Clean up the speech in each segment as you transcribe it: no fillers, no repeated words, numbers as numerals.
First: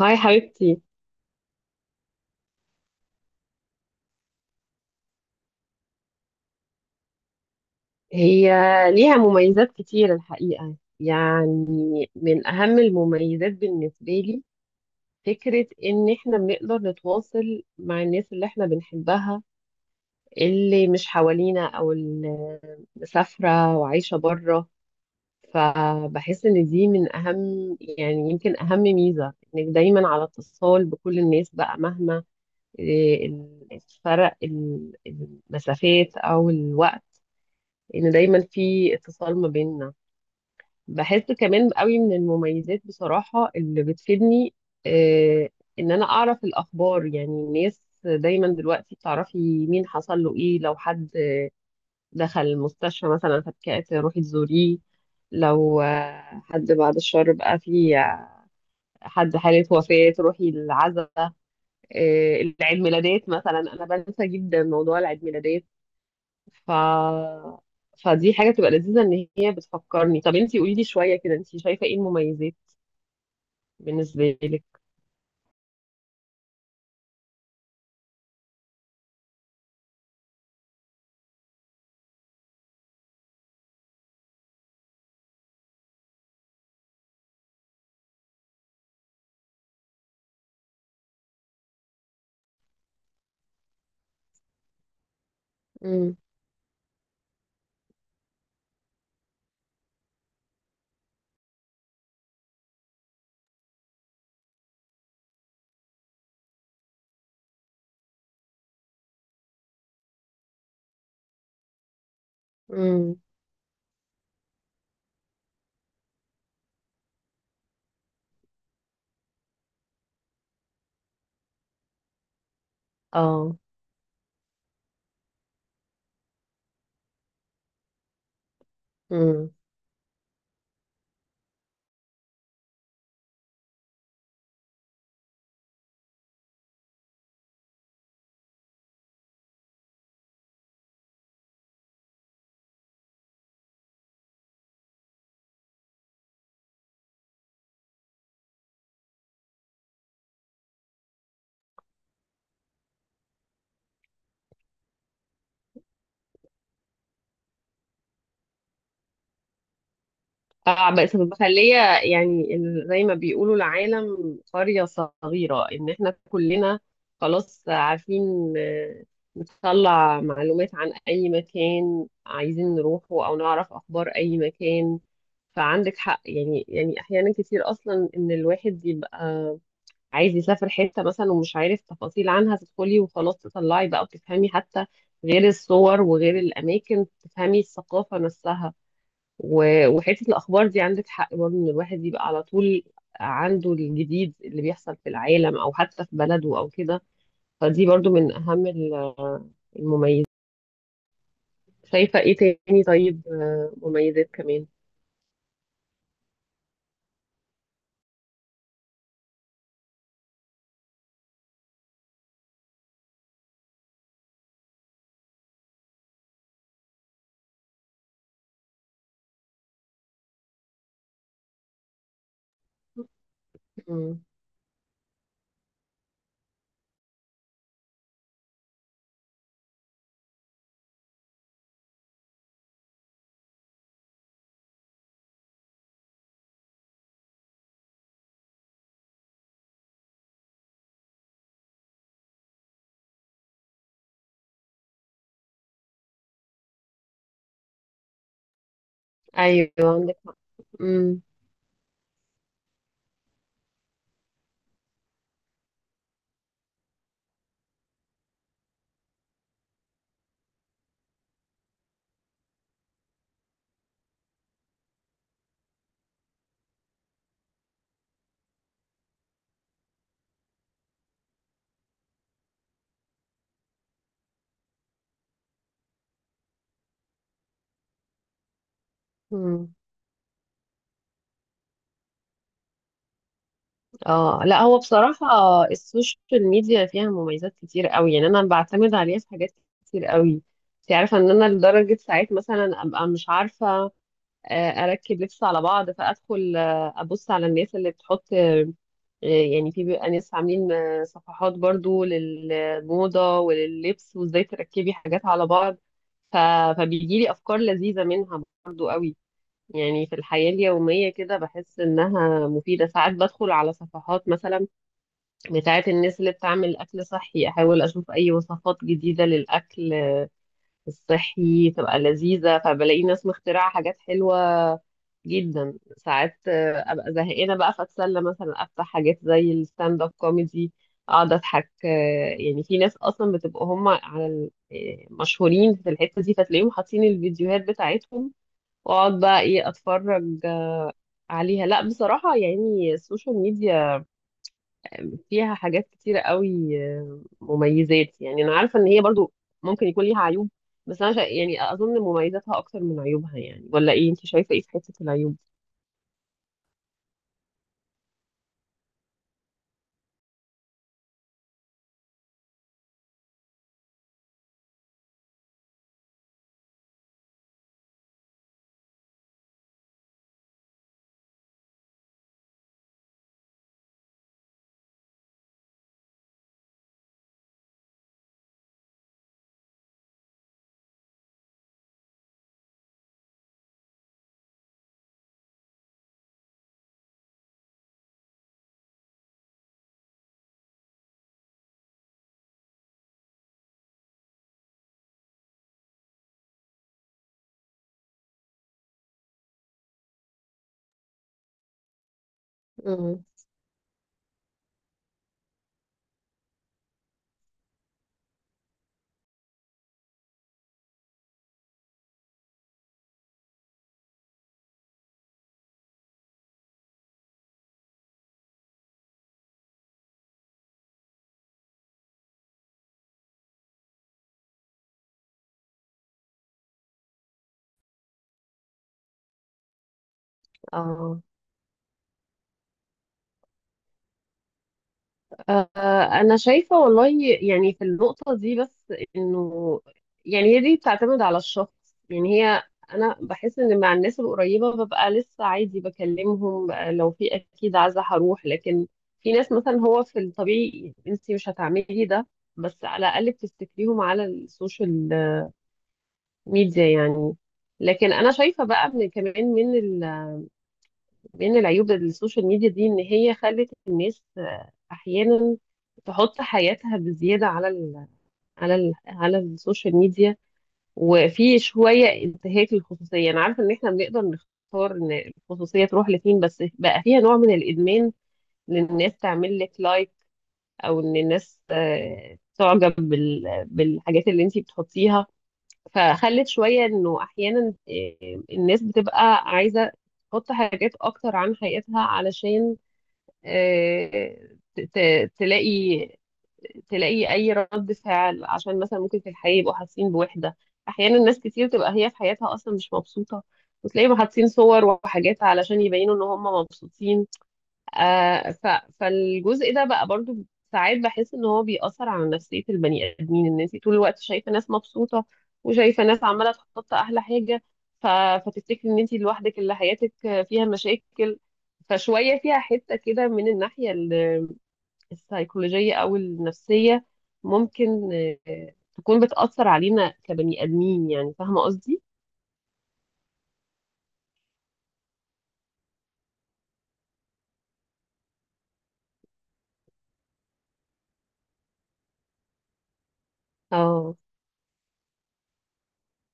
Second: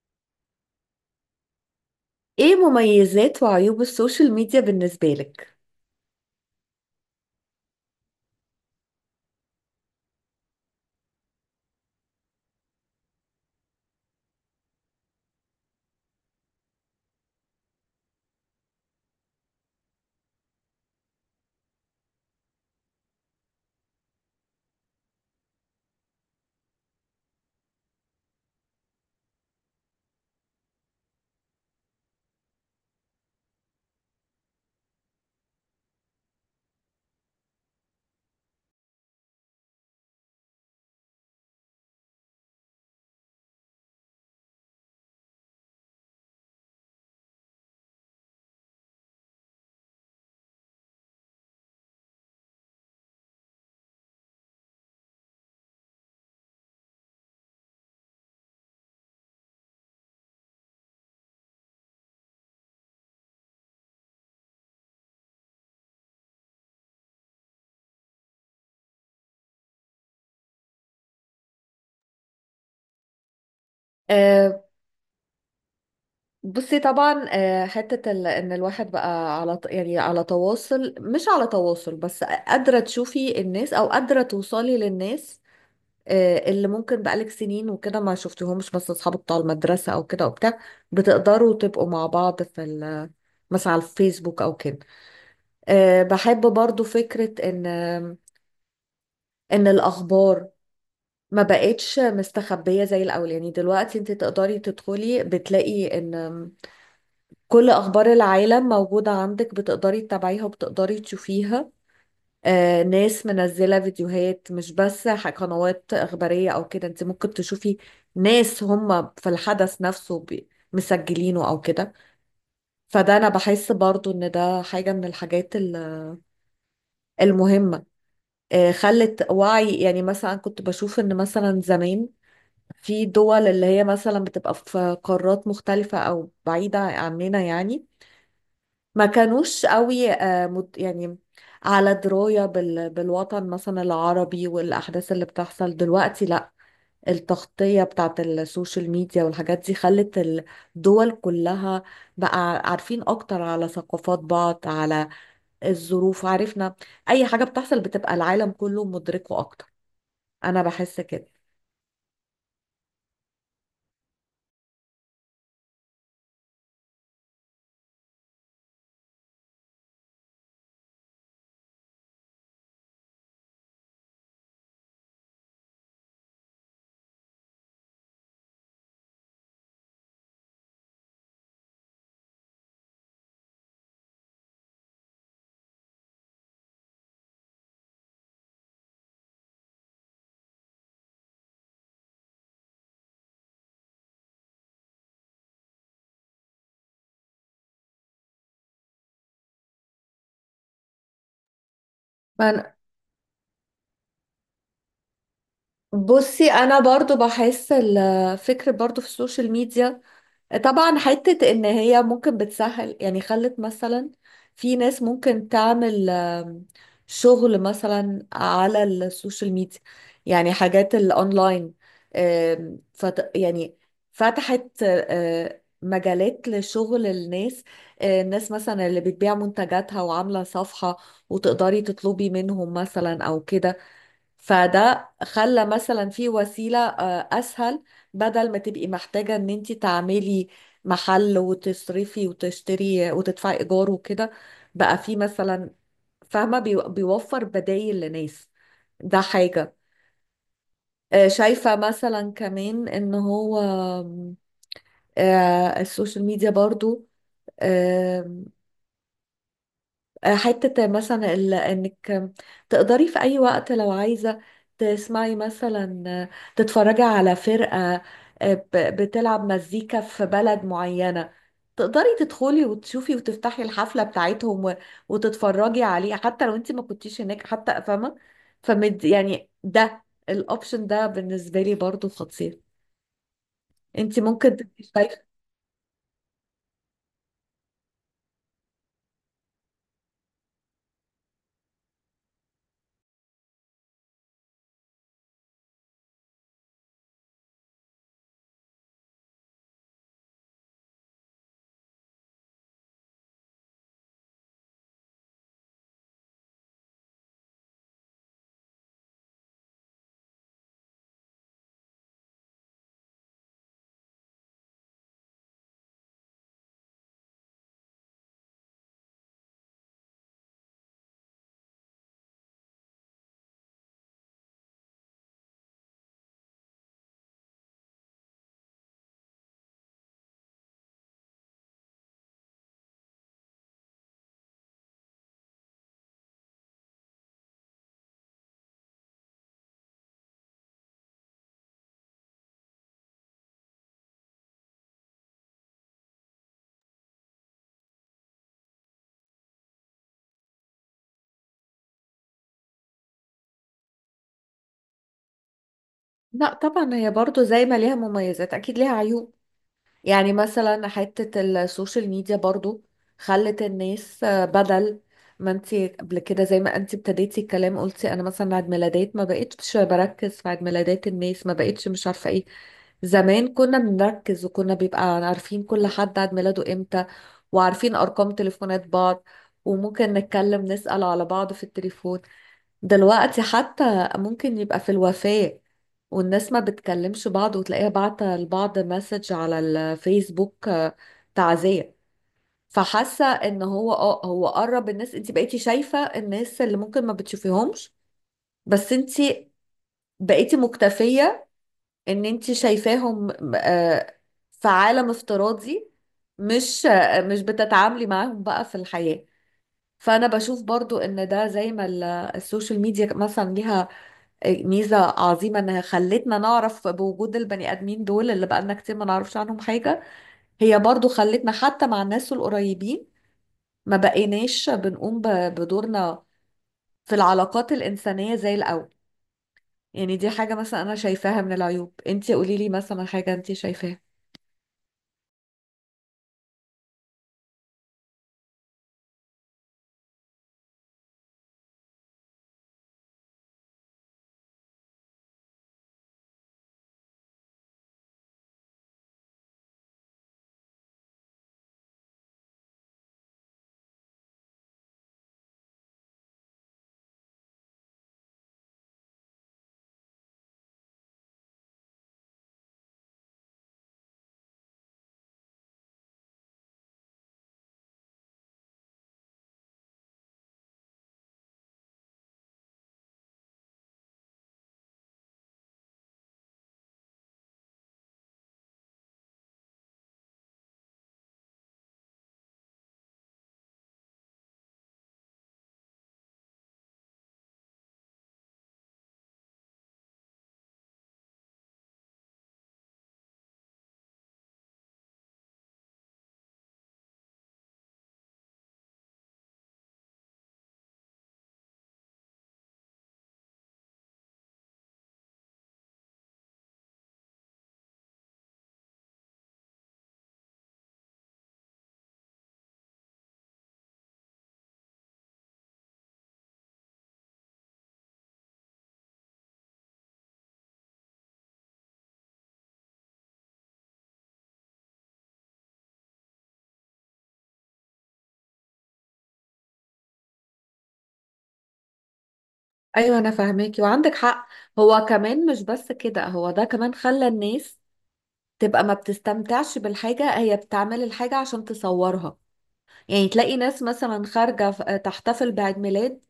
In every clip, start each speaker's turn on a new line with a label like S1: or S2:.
S1: هاي حبيبتي.
S2: ايه مميزات وعيوب السوشيال ميديا بالنسبة لك؟
S1: هي ليها مميزات كتير الحقيقة، يعني من أهم المميزات بالنسبة لي فكرة إن إحنا بنقدر نتواصل مع الناس اللي إحنا بنحبها، اللي مش حوالينا أو اللي مسافرة وعايشة بره. فبحس إن دي من أهم، يعني يمكن أهم ميزة، إنك دايما على اتصال بكل الناس بقى مهما إيه، الفرق، المسافات أو الوقت، ان دايما في اتصال ما بيننا. بحس كمان قوي من المميزات بصراحة اللي بتفيدني، آه، ان انا اعرف الاخبار. يعني الناس دايما دلوقتي بتعرفي مين حصل له ايه. لو حد دخل المستشفى مثلا فاتكأت روحي تزوريه، لو حد بعد الشر بقى في حد حالة وفاة روحي العزاء. العيد ميلادات مثلا انا بنسى جدا موضوع العيد ميلادات. ف فدي حاجة بتبقى لذيذة ان هي بتفكرني. طب انتي قولي لي شوية كده، انتي شايفة ايه المميزات بالنسبة
S2: أه
S1: لك؟
S2: بصي طبعا، حتة ان الواحد بقى على على تواصل، مش على تواصل بس، قادرة تشوفي الناس او قادرة توصلي للناس، أه اللي ممكن بقالك سنين وكده ما شفتيهمش، بس اصحاب بتوع المدرسة او كده وبتاع، بتقدروا تبقوا مع بعض في مثلا على الفيسبوك او كده. أه
S1: امم.
S2: بحب برضو فكرة ان الاخبار ما بقتش مستخبية زي الأول. يعني دلوقتي انت تقدري تدخلي بتلاقي ان كل أخبار العالم موجودة عندك، بتقدري تتابعيها وبتقدري تشوفيها.
S1: امم.
S2: ناس منزلة فيديوهات، مش بس قنوات إخبارية أو كده، انت ممكن تشوفي ناس هم في الحدث نفسه مسجلينه أو كده. فده أنا
S1: اه.
S2: بحس برضو ان ده حاجة من الحاجات المهمة. خلت
S1: امم.
S2: وعي، يعني مثلا كنت بشوف ان مثلا زمان في دول اللي هي مثلا بتبقى في قارات مختلفة أو بعيدة عننا، يعني ما كانوش قوي يعني على دراية بالوطن مثلا العربي والأحداث اللي بتحصل دلوقتي. لا، التغطية بتاعت السوشيال ميديا والحاجات دي خلت الدول كلها بقى عارفين أكتر على ثقافات بعض، على الظروف، عرفنا أي حاجة بتحصل بتبقى العالم كله مدركه أكتر. أنا
S1: اه
S2: بحس
S1: بس
S2: كده.
S1: مخلية، يعني زي ما بيقولوا العالم قرية صغيرة، ان احنا كلنا خلاص عارفين، نطلع معلومات عن اي مكان عايزين نروحه او نعرف اخبار اي مكان. فعندك حق، يعني يعني احيانا كتير اصلا ان الواحد يبقى عايز يسافر حتة مثلا ومش عارف تفاصيل عنها، تدخلي وخلاص تطلعي بقى وتفهمي، حتى غير الصور وغير الأماكن تفهمي الثقافة نفسها. وحتة الأخبار دي عندك حق برضه، إن الواحد يبقى على طول عنده الجديد اللي بيحصل في العالم أو حتى في بلده أو كده. فدي برضه من أهم المميزات. شايفة إيه تاني؟ طيب، مميزات كمان.
S2: بصي انا برضو بحس الفكر برضو في السوشيال ميديا، طبعا حتة ان هي ممكن بتسهل، يعني خلت مثلا في ناس ممكن تعمل شغل مثلا على السوشيال ميديا، يعني حاجات الاونلاين. آم، فت يعني
S1: مم.
S2: فتحت مجالات لشغل الناس. الناس مثلا اللي بتبيع منتجاتها وعاملة صفحة وتقدري تطلبي منهم مثلا او كده، فده خلى مثلا في وسيلة أسهل. بدل ما تبقي محتاجة إن أنت تعملي محل وتصرفي وتشتري وتدفعي إيجار وكده، بقى في مثلا، فاهمة، بيوفر بدايل لناس. ده
S1: أيوه
S2: حاجة.
S1: عندك حق. مم.
S2: شايفة مثلا كمان إن هو آم، آه، السوشيال ميديا برضو حتة مثلا انك تقدري في اي وقت لو عايزة تسمعي مثلا، تتفرجي على فرقة بتلعب مزيكا في بلد معينة، تقدري تدخلي وتشوفي وتفتحي الحفلة بتاعتهم وتتفرجي عليه حتى لو انت ما كنتيش هناك، حتى، فاهمة. فمد يعني
S1: مم.
S2: ده الاوبشن ده بالنسبة لي برضو خطير. انت
S1: اه لا،
S2: ممكن
S1: هو
S2: تبقي
S1: بصراحة
S2: شايفة.
S1: السوشيال ميديا فيها مميزات كتير قوي. يعني انا بعتمد عليها في حاجات كتير قوي. انت عارفة ان انا لدرجة ساعات مثلا ابقى مش عارفة اركب لبس على بعض، فادخل ابص على الناس اللي بتحط، يعني في بيبقى ناس عاملين صفحات برضو للموضة ولللبس وازاي تركبي حاجات على بعض. ف... فبيجيلي افكار لذيذة منها برضو قوي. يعني في الحياة اليومية كده بحس إنها مفيدة. ساعات بدخل على صفحات مثلا بتاعة الناس اللي بتعمل أكل صحي، أحاول أشوف أي وصفات جديدة للأكل الصحي تبقى لذيذة، فبلاقي ناس مخترعة حاجات حلوة جدا. ساعات أبقى زهقانة بقى فأتسلى مثلا أفتح حاجات زي الستاند أب كوميدي أقعد أضحك. يعني في ناس أصلا بتبقى هم على مشهورين في الحتة دي، فتلاقيهم حاطين الفيديوهات بتاعتهم واقعد بقى ايه اتفرج عليها. لا بصراحة يعني السوشيال ميديا فيها حاجات كتيرة قوي، مميزات. يعني أنا عارفة إن هي برضو ممكن يكون ليها عيوب، بس أنا يعني أظن مميزاتها أكتر من عيوبها، يعني ولا إيه؟ أنت شايفة إيه في حتة العيوب؟
S2: لا طبعا، هي برضو زي ما ليها مميزات اكيد ليها عيوب. يعني مثلا حتة السوشيال ميديا برضو خلت الناس، بدل ما انتي قبل كده زي ما انتي ابتديتي الكلام قلتي، انا مثلا عيد ميلادات ما بقتش بركز في عيد ميلادات الناس، ما بقتش مش عارفة ايه. زمان كنا بنركز وكنا بيبقى عارفين كل حد عيد ميلاده امتى، وعارفين ارقام تليفونات بعض، وممكن نتكلم نسأل على بعض في التليفون. دلوقتي حتى ممكن يبقى في الوفاة والناس ما بتكلمش بعض، وتلاقيها بعتة لبعض مسج على الفيسبوك تعزية. فحاسة ان هو اه هو قرب الناس، انت بقيتي شايفة الناس اللي ممكن ما بتشوفيهمش، بس انت بقيتي مكتفية ان انت
S1: امم.
S2: شايفاهم في عالم افتراضي، مش بتتعاملي معاهم بقى في الحياة. فانا بشوف برضو ان ده، زي ما السوشيال ميديا مثلا ليها ميزة عظيمة انها خلتنا نعرف بوجود البني ادمين دول اللي بقالنا كتير ما نعرفش عنهم حاجة، هي برضو خلتنا حتى مع الناس القريبين ما بقيناش بنقوم بدورنا في العلاقات الإنسانية زي الأول. يعني دي حاجة مثلا أنا
S1: اه.
S2: شايفاها من العيوب. انتي قولي لي مثلا حاجة انتي شايفاها.
S1: آه، أنا شايفة والله، يعني في النقطة دي بس إنه يعني هي دي بتعتمد على الشخص. يعني هي أنا بحس إن مع الناس القريبة ببقى لسه عادي بكلمهم، لو في أكيد عايزة هروح. لكن في ناس مثلا هو في الطبيعي أنت مش هتعملي ده، بس على الأقل بتفتكريهم على السوشيال ميديا يعني. لكن أنا شايفة بقى من كمان من العيوب السوشيال ميديا دي، ان هي خلت الناس احيانا تحط حياتها بزياده على السوشيال ميديا. وفي شويه انتهاك للخصوصيه، انا عارفه ان احنا بنقدر نختار ان الخصوصيه تروح لفين، بس بقى فيها نوع من الادمان ان الناس تعمل لك لايك او ان الناس تعجب بالحاجات اللي انتي بتحطيها. فخلت شويه انه احيانا الناس بتبقى عايزه تحط حاجات اكتر عن حياتها علشان آه، ت- تلاقي تلاقي اي رد فعل، عشان مثلا ممكن في الحياه يبقوا حاسين بوحده. احيانا ناس كتير تبقى هي في حياتها اصلا مش مبسوطه، وتلاقيهم حاطين صور وحاجات علشان يبينوا ان هم مبسوطين. آه ف... فالجزء ده بقى برضو ساعات بحس ان هو بيأثر على نفسية البني ادمين، ان انت طول الوقت شايفة ناس مبسوطة وشايفة ناس عمالة تحط احلى حاجة. ف... فتفتكري ان انت لوحدك اللي حياتك فيها مشاكل. فشوية فيها حتة كده من الناحية السيكولوجية او النفسية ممكن تكون بتأثر علينا كبني ادمين. يعني فاهمة قصدي؟
S2: أيوة، أنا فاهماكي وعندك حق. هو كمان مش بس كده، هو ده كمان خلى الناس تبقى ما بتستمتعش بالحاجة، هي بتعمل الحاجة عشان تصورها. يعني تلاقي ناس
S1: اه.
S2: مثلا خارجة تحتفل بعيد ميلاد،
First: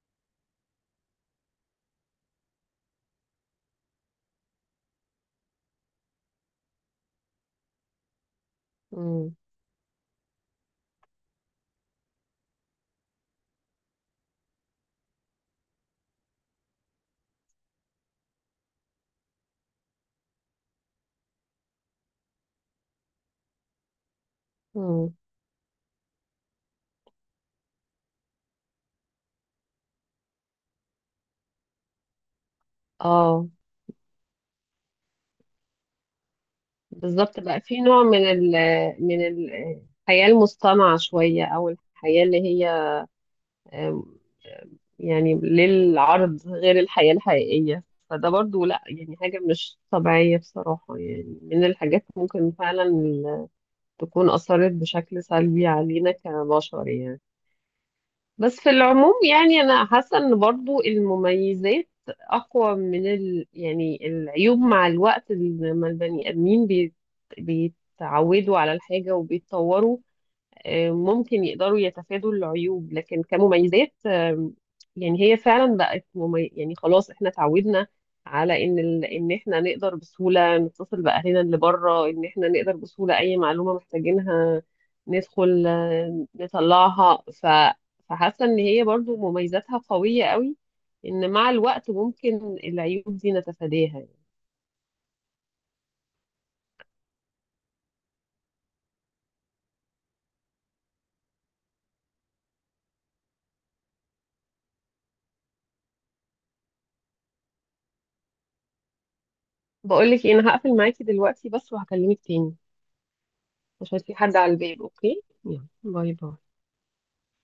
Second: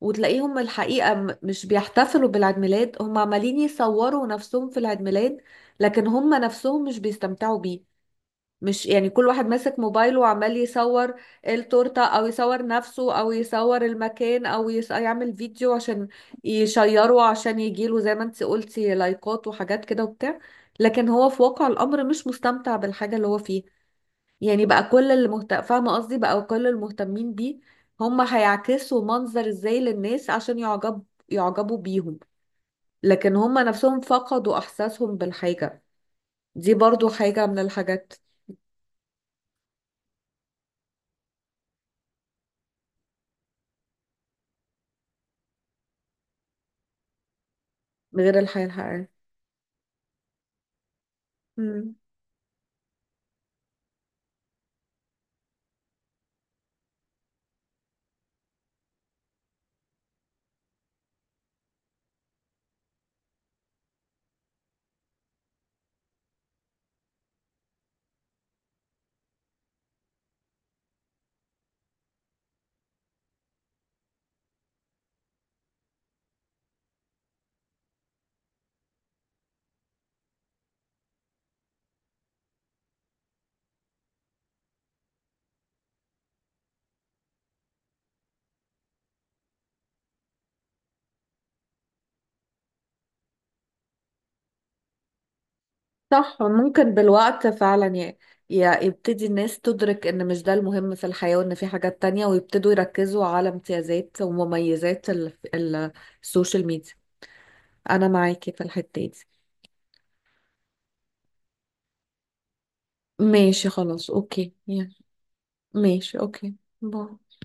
S2: وتلاقيهم الحقيقة مش بيحتفلوا بالعيد ميلاد، هم عمالين يصوروا نفسهم في العيد ميلاد، لكن هم نفسهم مش بيستمتعوا بيه. مش يعني كل
S1: امم.
S2: واحد ماسك موبايله وعمال يصور التورتة، أو يصور نفسه، أو يصور المكان، يعمل فيديو عشان يشيره، عشان يجيله زي ما انت قلتي لايكات وحاجات كده وبتاع، لكن هو في واقع الأمر مش مستمتع بالحاجة اللي هو فيها. يعني بقى
S1: امم.
S2: فاهمة قصدي، بقى كل المهتمين بيه هم هيعكسوا منظر ازاي للناس عشان يعجبوا بيهم، لكن
S1: اه
S2: هم نفسهم فقدوا احساسهم بالحاجة. دي برضو
S1: بالظبط،
S2: حاجة من
S1: بقى في نوع
S2: الحاجات
S1: الحياة المصطنعة شوية، أو الحياة اللي هي آم، آم، يعني للعرض غير الحياة الحقيقية. فده
S2: غير
S1: برضو
S2: الحياة
S1: لا
S2: الحقيقية.
S1: يعني حاجة مش طبيعية بصراحة، يعني من
S2: مم.
S1: الحاجات ممكن فعلا تكون أثرت بشكل سلبي علينا كبشر يعني. بس في العموم يعني انا حاسه ان برضو المميزات اقوى من يعني العيوب. مع الوقت لما البني ادمين بيتعودوا على الحاجه وبيتطوروا، ممكن يقدروا يتفادوا العيوب. لكن كمميزات، يعني هي فعلا يعني خلاص احنا اتعودنا على ان احنا نقدر بسهولة نتصل بأهلنا اللي بره، ان احنا نقدر بسهولة اي معلومة محتاجينها ندخل نطلعها. فحاسة ان هي برضو مميزاتها قوية قوي، ان مع الوقت ممكن العيوب دي نتفاداها.
S2: صح، ممكن بالوقت فعلا يبتدي الناس تدرك ان مش ده المهم في الحياة، وان في حاجات تانية، ويبتدوا يركزوا على امتيازات ومميزات السوشيال ميديا. انا معاكي في الحتة دي.
S1: بقولك إيه، انا هقفل معاكي دلوقتي بس وهكلمك تاني،
S2: ماشي
S1: عشان
S2: خلاص،
S1: في حد على
S2: اوكي.
S1: الباب. اوكي، يلا باي
S2: ماشي،
S1: باي.
S2: اوكي. باي.